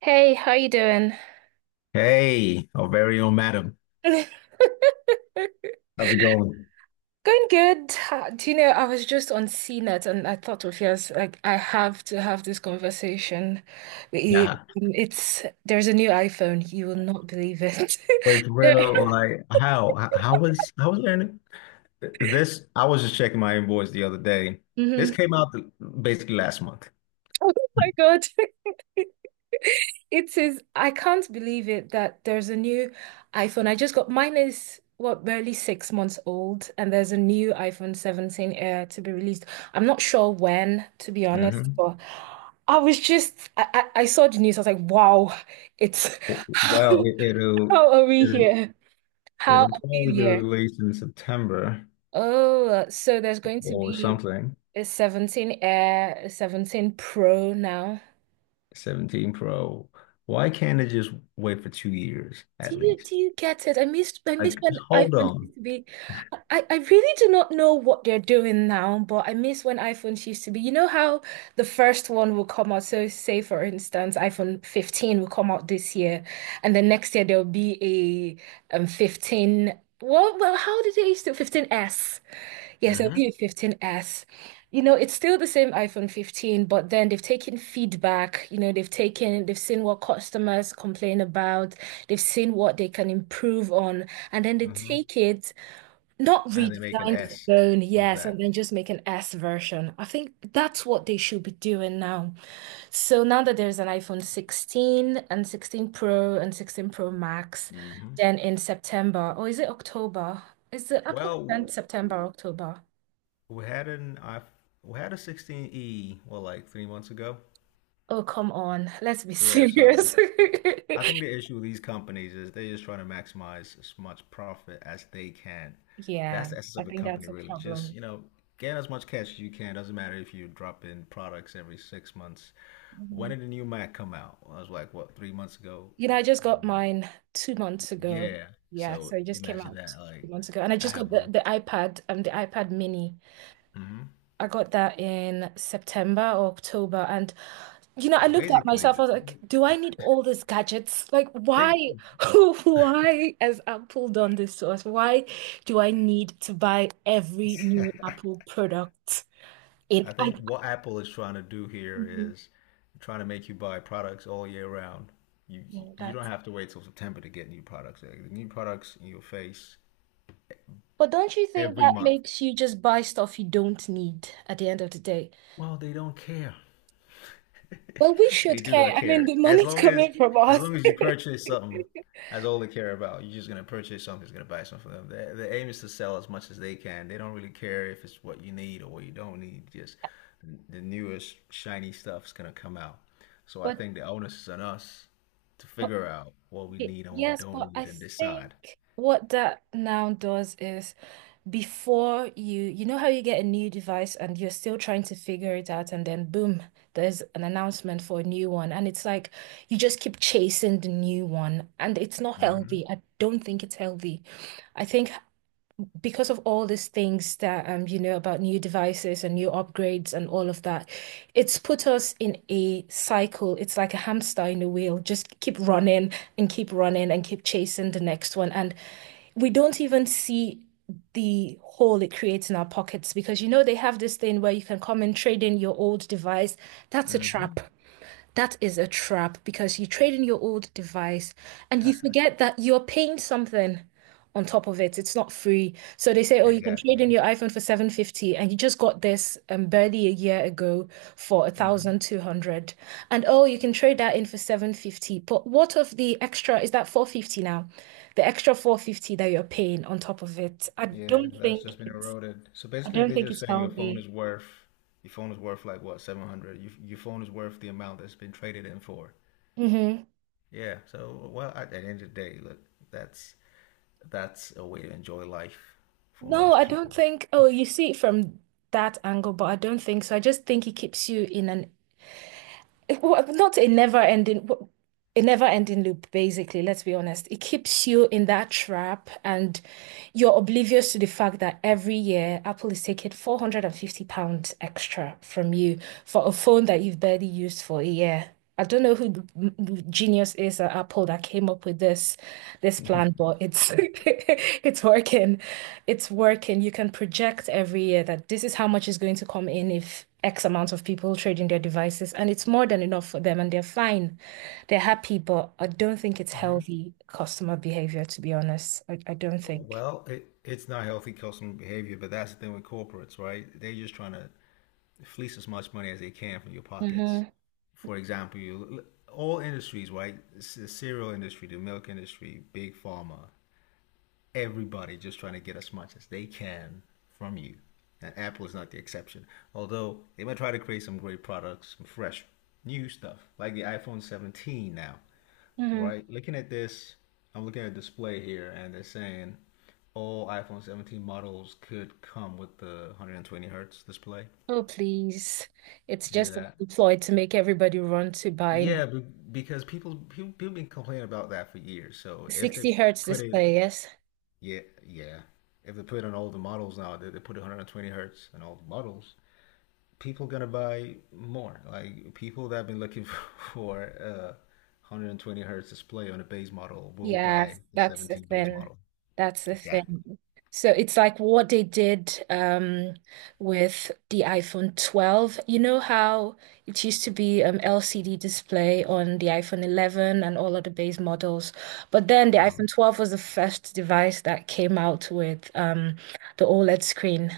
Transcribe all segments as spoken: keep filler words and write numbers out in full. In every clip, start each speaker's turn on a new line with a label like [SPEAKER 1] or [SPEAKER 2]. [SPEAKER 1] Hey, how you doing?
[SPEAKER 2] Hey, our very own madam. How's it going?
[SPEAKER 1] Going good. Ha- Do you know, I was just on CNET and I thought of yes, like I have to have this conversation with you.
[SPEAKER 2] Yeah.
[SPEAKER 1] Um, It's there's a new iPhone. You will not believe it.
[SPEAKER 2] Wait, for real, like how h- how was how was learning? Th- This I was just checking my invoice the other day. This
[SPEAKER 1] Mhm.
[SPEAKER 2] came out the, basically last month.
[SPEAKER 1] Oh my God. It is, I can't believe it that there's a new iPhone. I just got mine is what barely six months old, and there's a new iPhone seventeen Air to be released. I'm not sure when, to be honest,
[SPEAKER 2] hmm
[SPEAKER 1] but I was just I, I, I saw the news, I was like, wow, it's how,
[SPEAKER 2] Well, it, it'll
[SPEAKER 1] how are we
[SPEAKER 2] it'll
[SPEAKER 1] here? How are
[SPEAKER 2] It'll
[SPEAKER 1] we
[SPEAKER 2] probably be
[SPEAKER 1] here?
[SPEAKER 2] released in September
[SPEAKER 1] Oh, so there's going to
[SPEAKER 2] or
[SPEAKER 1] be
[SPEAKER 2] something.
[SPEAKER 1] a seventeen Air, a seventeen Pro now.
[SPEAKER 2] seventeen Pro. Why can't it just wait for two years
[SPEAKER 1] Do
[SPEAKER 2] at
[SPEAKER 1] you
[SPEAKER 2] least?
[SPEAKER 1] do you get it? I missed I miss
[SPEAKER 2] Like,
[SPEAKER 1] when
[SPEAKER 2] just hold
[SPEAKER 1] iPhones
[SPEAKER 2] on.
[SPEAKER 1] used to be. I, I really do not know what they're doing now, but I miss when iPhones used to be. You know how the first one will come out. So say for instance, iPhone fifteen will come out this year, and the next year there'll be a um fifteen. Well, well, how did they used to fifteen S? Yes, it'll be
[SPEAKER 2] mm
[SPEAKER 1] a fifteen S. You know, it's still the same iPhone fifteen, but then they've taken feedback. You know, they've taken, they've seen what customers complain about, they've seen what they can improve on, and then they
[SPEAKER 2] hmm mm hmm
[SPEAKER 1] take it, not
[SPEAKER 2] And they
[SPEAKER 1] redesign
[SPEAKER 2] make an
[SPEAKER 1] the
[SPEAKER 2] S
[SPEAKER 1] phone,
[SPEAKER 2] with
[SPEAKER 1] yes, and
[SPEAKER 2] that.
[SPEAKER 1] then just make an S version. I think that's what they should be doing now. So now that there's an iPhone sixteen and sixteen Pro and sixteen Pro Max,
[SPEAKER 2] mm hmm
[SPEAKER 1] then in September, or is it October? Is the Apple
[SPEAKER 2] Well,
[SPEAKER 1] event September, October?
[SPEAKER 2] we had an I we had a sixteen e well like three months ago.
[SPEAKER 1] Oh, come on. Let's be
[SPEAKER 2] Yeah, so
[SPEAKER 1] serious.
[SPEAKER 2] I think the issue with these companies is they're just trying to maximize as much profit as they can.
[SPEAKER 1] Yeah,
[SPEAKER 2] That's the essence
[SPEAKER 1] I
[SPEAKER 2] of a
[SPEAKER 1] think
[SPEAKER 2] company,
[SPEAKER 1] that's a
[SPEAKER 2] really. Just,
[SPEAKER 1] problem.
[SPEAKER 2] you know, get as much cash as you can. Doesn't matter if you drop in products every six months. When
[SPEAKER 1] Mhm.
[SPEAKER 2] did the new Mac come out? I was like, what, three months ago?
[SPEAKER 1] You know, I just got mine two months ago.
[SPEAKER 2] Yeah.
[SPEAKER 1] Yeah, so
[SPEAKER 2] So
[SPEAKER 1] it just came
[SPEAKER 2] imagine
[SPEAKER 1] out
[SPEAKER 2] that.
[SPEAKER 1] two
[SPEAKER 2] Like,
[SPEAKER 1] months ago. And I
[SPEAKER 2] I
[SPEAKER 1] just got
[SPEAKER 2] have
[SPEAKER 1] the,
[SPEAKER 2] a,
[SPEAKER 1] the iPad, um, the iPad mini.
[SPEAKER 2] hmm
[SPEAKER 1] I got that in September or October. And, you know, I looked at
[SPEAKER 2] basically,
[SPEAKER 1] myself, I was like, do I need all these gadgets? Like, why,
[SPEAKER 2] they.
[SPEAKER 1] why has Apple done this to us? Why do I need to buy every new Apple product? In,
[SPEAKER 2] I think what Apple is trying to do
[SPEAKER 1] I,
[SPEAKER 2] here is trying to make you buy products all year round. You
[SPEAKER 1] Yeah,
[SPEAKER 2] you don't
[SPEAKER 1] that's.
[SPEAKER 2] have to wait till September to get new products. Like, the new products in your face
[SPEAKER 1] But don't you think
[SPEAKER 2] every
[SPEAKER 1] that
[SPEAKER 2] month.
[SPEAKER 1] makes you just buy stuff you don't need at the end of the day?
[SPEAKER 2] Well, they don't care.
[SPEAKER 1] Well, we
[SPEAKER 2] They
[SPEAKER 1] should
[SPEAKER 2] do
[SPEAKER 1] care.
[SPEAKER 2] not
[SPEAKER 1] I mean,
[SPEAKER 2] care.
[SPEAKER 1] the
[SPEAKER 2] As
[SPEAKER 1] money's
[SPEAKER 2] long as
[SPEAKER 1] coming from
[SPEAKER 2] as
[SPEAKER 1] us.
[SPEAKER 2] long as you purchase something, that's all they care about. You're just gonna purchase something, just gonna buy something for them. The, the aim is to sell as much as they can. They don't really care if it's what you need or what you don't need. Just the, the newest shiny stuff's gonna come out. So I
[SPEAKER 1] But,
[SPEAKER 2] think the onus is on us to
[SPEAKER 1] but
[SPEAKER 2] figure out what we
[SPEAKER 1] y-
[SPEAKER 2] need and what we
[SPEAKER 1] yes,
[SPEAKER 2] don't
[SPEAKER 1] but I
[SPEAKER 2] need and
[SPEAKER 1] think
[SPEAKER 2] decide.
[SPEAKER 1] what that now does is before you, you know how you get a new device and you're still trying to figure it out, and then boom, there's an announcement for a new one. And it's like you just keep chasing the new one, and it's not healthy.
[SPEAKER 2] hmm
[SPEAKER 1] I don't think it's healthy. I think because of all these things that um you know about new devices and new upgrades and all of that, it's put us in a cycle. It's like a hamster in a wheel, just keep running and keep running and keep chasing the next one. And we don't even see the hole it creates in our pockets because you know they have this thing where you can come and trade in your old device. That's a
[SPEAKER 2] hmm
[SPEAKER 1] trap. That is a trap because you trade in your old device and you forget that you're paying something on top of it. It's not free. So they say, oh, you can trade in
[SPEAKER 2] Exactly.
[SPEAKER 1] your iPhone for seven fifty and you just got this um, barely a year ago for one thousand two hundred. And oh, you can trade that in for seven fifty. But what of the extra? Is that four fifty now? The extra four fifty that you're paying on top of it. I
[SPEAKER 2] Yeah,
[SPEAKER 1] don't
[SPEAKER 2] that's
[SPEAKER 1] think
[SPEAKER 2] just been
[SPEAKER 1] it's
[SPEAKER 2] eroded. So
[SPEAKER 1] I
[SPEAKER 2] basically,
[SPEAKER 1] don't
[SPEAKER 2] they're
[SPEAKER 1] think
[SPEAKER 2] just
[SPEAKER 1] it's
[SPEAKER 2] saying your phone
[SPEAKER 1] healthy.
[SPEAKER 2] is worth your phone is worth like what, seven hundred. Your, your phone is worth the amount that's been traded in for. Yeah. So, well, at the end of the day, look, that's that's a way to enjoy life for
[SPEAKER 1] No,
[SPEAKER 2] most
[SPEAKER 1] I don't
[SPEAKER 2] people.
[SPEAKER 1] think. Oh, you see it from that angle, but I don't think so. I just think it keeps you in an well, not a never-ending, a a never-ending loop, basically. Let's be honest. It keeps you in that trap, and you're oblivious to the fact that every year Apple is taking four hundred fifty pounds extra from you for a phone that you've barely used for a year. I don't know who the m- m- genius is at Apple that came up with this this plan, but it's it's working. It's working. You can project every year that this is how much is going to come in if X amount of people trade in their devices, and it's more than enough for them, and they're fine. They're happy, but I don't think it's
[SPEAKER 2] Mhm.
[SPEAKER 1] healthy customer behavior, to be honest. I, I don't think.
[SPEAKER 2] Well, it, it's not healthy customer behavior, but that's the thing with corporates, right? They're just trying to fleece as much money as they can from your pockets.
[SPEAKER 1] hmm
[SPEAKER 2] For example, you all industries, right? It's the cereal industry, the milk industry, big pharma, everybody just trying to get as much as they can from you. And Apple is not the exception. Although they might try to create some great products, some fresh new stuff, like the iPhone seventeen now,
[SPEAKER 1] hmm
[SPEAKER 2] right? Looking at this, I'm looking at a display here, and they're saying all iPhone seventeen models could come with the one hundred twenty hertz display.
[SPEAKER 1] Oh, please. It's
[SPEAKER 2] Do
[SPEAKER 1] just a
[SPEAKER 2] that.
[SPEAKER 1] ploy to make everybody run to buy
[SPEAKER 2] Yeah, be- because people people people been complaining about that for years. So if they
[SPEAKER 1] sixty hertz
[SPEAKER 2] put it,
[SPEAKER 1] display. Yes.
[SPEAKER 2] yeah, yeah, if they put it on all the models now, they, they put one hundred twenty hertz on all the models, people gonna buy more. Like people that have been looking for a one hundred twenty hertz display on a base model will buy
[SPEAKER 1] Yes,
[SPEAKER 2] the
[SPEAKER 1] that's the
[SPEAKER 2] seventeen base
[SPEAKER 1] thing.
[SPEAKER 2] model.
[SPEAKER 1] That's the
[SPEAKER 2] Exactly.
[SPEAKER 1] thing. So it's like what they did, um, with the iPhone twelve. You know how it used to be, um, L C D display on the iPhone eleven and all of the base models, but then the
[SPEAKER 2] uh
[SPEAKER 1] iPhone twelve was the first device that came out with, um, the OLED screen,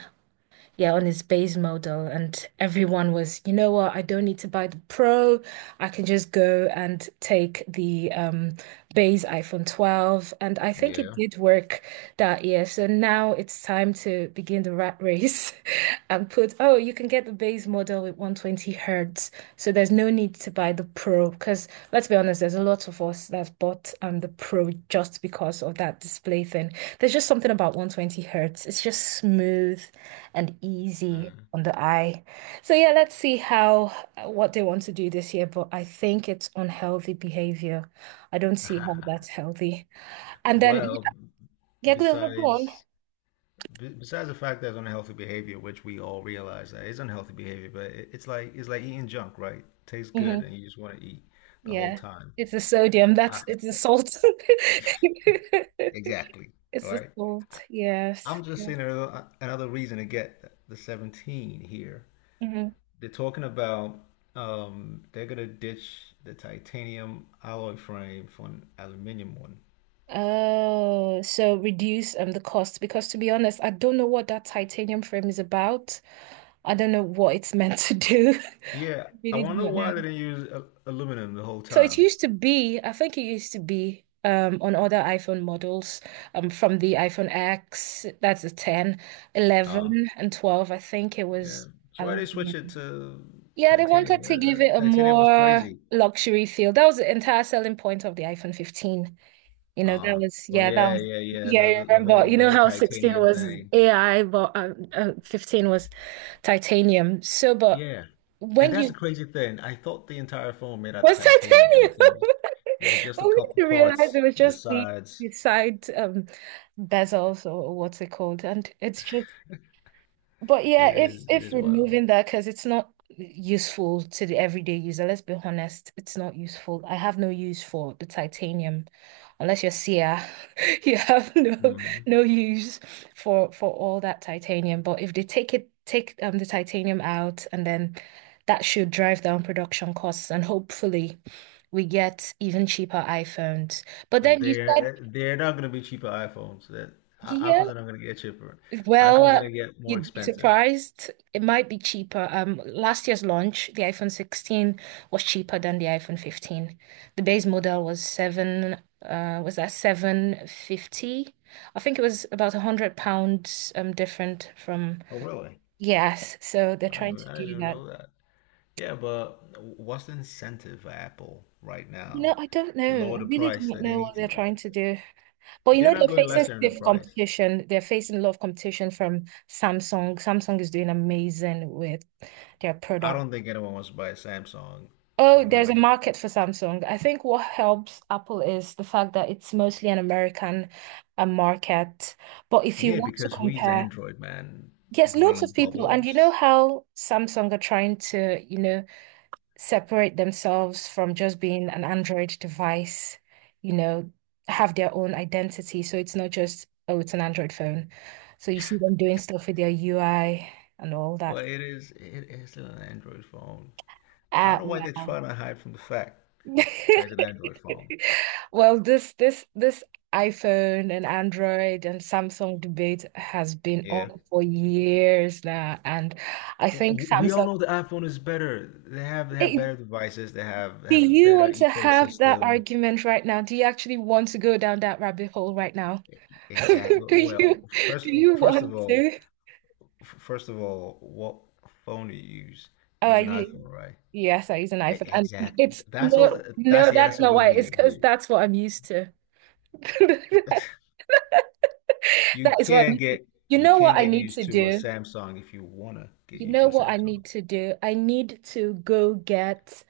[SPEAKER 1] yeah, on his base model, and everyone was, you know what, I don't need to buy the Pro. I can just go and take the um base iPhone twelve. And I think it
[SPEAKER 2] Yeah.
[SPEAKER 1] did work that year. So now it's time to begin the rat race and put, oh, you can get the base model with one twenty hertz, so there's no need to buy the Pro because let's be honest, there's a lot of us that bought um the Pro just because of that display thing. There's just something about one twenty hertz. It's just smooth and easy
[SPEAKER 2] Mm.
[SPEAKER 1] on the eye. So yeah, let's see how uh, what they want to do this year, but I think it's unhealthy behavior. I don't see how that's healthy. And then
[SPEAKER 2] Well,
[SPEAKER 1] yeah, go on, go on.
[SPEAKER 2] besides. besides the fact that it's unhealthy behavior, which we all realize that it's unhealthy behavior, but it, it's like it's like eating junk, right? Tastes good,
[SPEAKER 1] Hmm.
[SPEAKER 2] and you just want to eat the whole
[SPEAKER 1] Yeah.
[SPEAKER 2] time.
[SPEAKER 1] It's the sodium,
[SPEAKER 2] I,
[SPEAKER 1] that's it's the salt.
[SPEAKER 2] exactly,
[SPEAKER 1] It's the
[SPEAKER 2] right?
[SPEAKER 1] salt,
[SPEAKER 2] I,
[SPEAKER 1] yes.
[SPEAKER 2] I'm just
[SPEAKER 1] Yeah.
[SPEAKER 2] seeing another, another reason to get the seventeen here.
[SPEAKER 1] hmm
[SPEAKER 2] They're talking about um, they're gonna ditch the titanium alloy frame for an aluminum one.
[SPEAKER 1] Oh, so reduce um the cost because to be honest, I don't know what that titanium frame is about. I don't know what it's meant to do.
[SPEAKER 2] Yeah, I
[SPEAKER 1] Really do
[SPEAKER 2] wonder
[SPEAKER 1] not
[SPEAKER 2] why they
[SPEAKER 1] know.
[SPEAKER 2] didn't use a- aluminum the whole
[SPEAKER 1] So it
[SPEAKER 2] time.
[SPEAKER 1] used to be, I think it used to be um on other iPhone models um from the iPhone X, that's a ten,
[SPEAKER 2] Um,
[SPEAKER 1] eleven, and twelve, I think it
[SPEAKER 2] Yeah.
[SPEAKER 1] was
[SPEAKER 2] So why they switch it
[SPEAKER 1] aluminum.
[SPEAKER 2] to
[SPEAKER 1] Yeah, they
[SPEAKER 2] titanium?
[SPEAKER 1] wanted to
[SPEAKER 2] That-
[SPEAKER 1] give it
[SPEAKER 2] that-
[SPEAKER 1] a
[SPEAKER 2] titanium was
[SPEAKER 1] more
[SPEAKER 2] crazy.
[SPEAKER 1] luxury feel. That was the entire selling point of the iPhone fifteen. You know, that
[SPEAKER 2] Ah.
[SPEAKER 1] was,
[SPEAKER 2] Oh,
[SPEAKER 1] yeah, that
[SPEAKER 2] yeah,
[SPEAKER 1] was,
[SPEAKER 2] yeah, yeah.
[SPEAKER 1] yeah,
[SPEAKER 2] The, the
[SPEAKER 1] I
[SPEAKER 2] the
[SPEAKER 1] remember.
[SPEAKER 2] whole
[SPEAKER 1] You
[SPEAKER 2] the
[SPEAKER 1] know
[SPEAKER 2] whole
[SPEAKER 1] how sixteen
[SPEAKER 2] titanium
[SPEAKER 1] was
[SPEAKER 2] thing.
[SPEAKER 1] A I, but um, uh, uh, fifteen was titanium. So, but
[SPEAKER 2] Yeah. And
[SPEAKER 1] when
[SPEAKER 2] that's the
[SPEAKER 1] you,
[SPEAKER 2] crazy thing. I thought the entire phone made out of
[SPEAKER 1] was
[SPEAKER 2] titanium, but it
[SPEAKER 1] titanium?
[SPEAKER 2] seems yeah, just a
[SPEAKER 1] Only
[SPEAKER 2] couple
[SPEAKER 1] to realize
[SPEAKER 2] parts,
[SPEAKER 1] it was
[SPEAKER 2] the
[SPEAKER 1] just the,
[SPEAKER 2] sides.
[SPEAKER 1] the side, um, bezels or what's it called. And it's just, but yeah,
[SPEAKER 2] It
[SPEAKER 1] if
[SPEAKER 2] is it
[SPEAKER 1] if
[SPEAKER 2] is wild.
[SPEAKER 1] removing that, because it's not useful to the everyday user, let's be honest, it's not useful. I have no use for the titanium, unless you're Sia, you have no
[SPEAKER 2] hmm
[SPEAKER 1] no use for for all that titanium. But if they take it, take um the titanium out, and then that should drive down production costs, and hopefully we get even cheaper iPhones. But then you said,
[SPEAKER 2] They're they're not gonna be cheaper iPhones. That i-
[SPEAKER 1] yeah,
[SPEAKER 2] iPhones are not gonna get cheaper. iPhones are
[SPEAKER 1] well,
[SPEAKER 2] gonna get more
[SPEAKER 1] you'd be
[SPEAKER 2] expensive.
[SPEAKER 1] surprised. It might be cheaper. Um, last year's launch, the iPhone sixteen was cheaper than the iPhone fifteen. The base model was seven, uh, was that seven fifty? I think it was about a hundred pounds um different from
[SPEAKER 2] Oh really?
[SPEAKER 1] yes. So they're
[SPEAKER 2] I
[SPEAKER 1] trying
[SPEAKER 2] didn't,
[SPEAKER 1] to
[SPEAKER 2] I didn't
[SPEAKER 1] do
[SPEAKER 2] even
[SPEAKER 1] that.
[SPEAKER 2] know that. Yeah, but what's the incentive for Apple right
[SPEAKER 1] You know,
[SPEAKER 2] now
[SPEAKER 1] I don't
[SPEAKER 2] to
[SPEAKER 1] know. I
[SPEAKER 2] lower the
[SPEAKER 1] really do
[SPEAKER 2] price
[SPEAKER 1] not
[SPEAKER 2] that they
[SPEAKER 1] know what
[SPEAKER 2] need to?
[SPEAKER 1] they're trying
[SPEAKER 2] Like,
[SPEAKER 1] to do. But you
[SPEAKER 2] they're
[SPEAKER 1] know,
[SPEAKER 2] not
[SPEAKER 1] they're
[SPEAKER 2] going
[SPEAKER 1] facing
[SPEAKER 2] lesser in the
[SPEAKER 1] stiff
[SPEAKER 2] price.
[SPEAKER 1] competition. They're facing a lot of competition from Samsung. Samsung is doing amazing with their
[SPEAKER 2] I
[SPEAKER 1] product.
[SPEAKER 2] don't think anyone wants to buy a Samsung for
[SPEAKER 1] Oh, there's a
[SPEAKER 2] real.
[SPEAKER 1] market for Samsung. I think what helps Apple is the fact that it's mostly an American uh, market. But if you
[SPEAKER 2] Yeah,
[SPEAKER 1] want to
[SPEAKER 2] because who is
[SPEAKER 1] compare,
[SPEAKER 2] Android, man?
[SPEAKER 1] yes, lots
[SPEAKER 2] Green
[SPEAKER 1] of people, and you know
[SPEAKER 2] bubbles.
[SPEAKER 1] how Samsung are trying to, you know, separate themselves from just being an Android device, you know, have their own identity. So it's not just, oh, it's an Android phone. So you see them doing stuff with their U I and all that.
[SPEAKER 2] But it is it is still an Android phone. I don't
[SPEAKER 1] Ah,
[SPEAKER 2] know why they're
[SPEAKER 1] well.
[SPEAKER 2] trying to hide from the fact that it's an Android phone.
[SPEAKER 1] Well, this this this iPhone and Android and Samsung debate has been
[SPEAKER 2] Yeah.
[SPEAKER 1] on for years now, and I think
[SPEAKER 2] Well, we all
[SPEAKER 1] Samsung.
[SPEAKER 2] know the iPhone is better. They have they have
[SPEAKER 1] Eh,
[SPEAKER 2] better devices. They have they
[SPEAKER 1] do
[SPEAKER 2] have a
[SPEAKER 1] you
[SPEAKER 2] better
[SPEAKER 1] want to have that
[SPEAKER 2] ecosystem.
[SPEAKER 1] argument right now? Do you actually want to go down that rabbit hole right now?
[SPEAKER 2] Exactly.
[SPEAKER 1] Do
[SPEAKER 2] Well,
[SPEAKER 1] you do
[SPEAKER 2] first
[SPEAKER 1] you
[SPEAKER 2] first of
[SPEAKER 1] want
[SPEAKER 2] all,
[SPEAKER 1] to?
[SPEAKER 2] first of all, what phone do you use?
[SPEAKER 1] Oh, I
[SPEAKER 2] Use an
[SPEAKER 1] u-
[SPEAKER 2] iPhone, right?
[SPEAKER 1] yes, I use an
[SPEAKER 2] E-
[SPEAKER 1] iPhone, and
[SPEAKER 2] Exactly.
[SPEAKER 1] it's
[SPEAKER 2] That's all.
[SPEAKER 1] no,
[SPEAKER 2] That's
[SPEAKER 1] no,
[SPEAKER 2] the
[SPEAKER 1] that's
[SPEAKER 2] answer
[SPEAKER 1] not
[SPEAKER 2] we
[SPEAKER 1] why. It's
[SPEAKER 2] need
[SPEAKER 1] because
[SPEAKER 2] here.
[SPEAKER 1] that's what I'm used to.
[SPEAKER 2] You
[SPEAKER 1] That is what I
[SPEAKER 2] can
[SPEAKER 1] need to.
[SPEAKER 2] get
[SPEAKER 1] You
[SPEAKER 2] you
[SPEAKER 1] know
[SPEAKER 2] can
[SPEAKER 1] what I
[SPEAKER 2] get
[SPEAKER 1] need
[SPEAKER 2] used
[SPEAKER 1] to
[SPEAKER 2] to a
[SPEAKER 1] do?
[SPEAKER 2] Samsung if you wanna get
[SPEAKER 1] You
[SPEAKER 2] used
[SPEAKER 1] know
[SPEAKER 2] to a
[SPEAKER 1] what I
[SPEAKER 2] Samsung.
[SPEAKER 1] need to do? I need to go get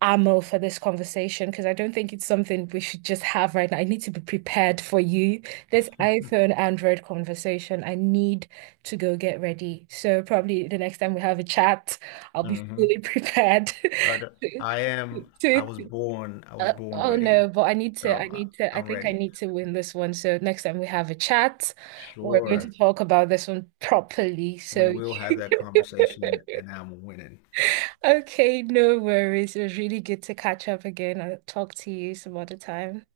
[SPEAKER 1] ammo for this conversation because I don't think it's something we should just have right now. I need to be prepared for you. This iPhone Android conversation, I need to go get ready. So probably the next time we have a chat, I'll be
[SPEAKER 2] Mm-hmm.
[SPEAKER 1] fully prepared.
[SPEAKER 2] I, d-
[SPEAKER 1] to,
[SPEAKER 2] I am. I
[SPEAKER 1] to-
[SPEAKER 2] was born. I was
[SPEAKER 1] uh,
[SPEAKER 2] born
[SPEAKER 1] oh
[SPEAKER 2] ready.
[SPEAKER 1] no, but I need to, I
[SPEAKER 2] So I,
[SPEAKER 1] need to, I
[SPEAKER 2] I'm
[SPEAKER 1] think I
[SPEAKER 2] ready.
[SPEAKER 1] need to win this one. So next time we have a chat, we're going to
[SPEAKER 2] Sure.
[SPEAKER 1] talk about this one properly.
[SPEAKER 2] We
[SPEAKER 1] So
[SPEAKER 2] will have that conversation, and, and I'm winning.
[SPEAKER 1] Okay, no worries. It was really good to catch up again. I'll talk to you some other time.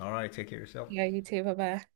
[SPEAKER 2] All right. Take care of yourself.
[SPEAKER 1] Yeah, you too. Bye bye.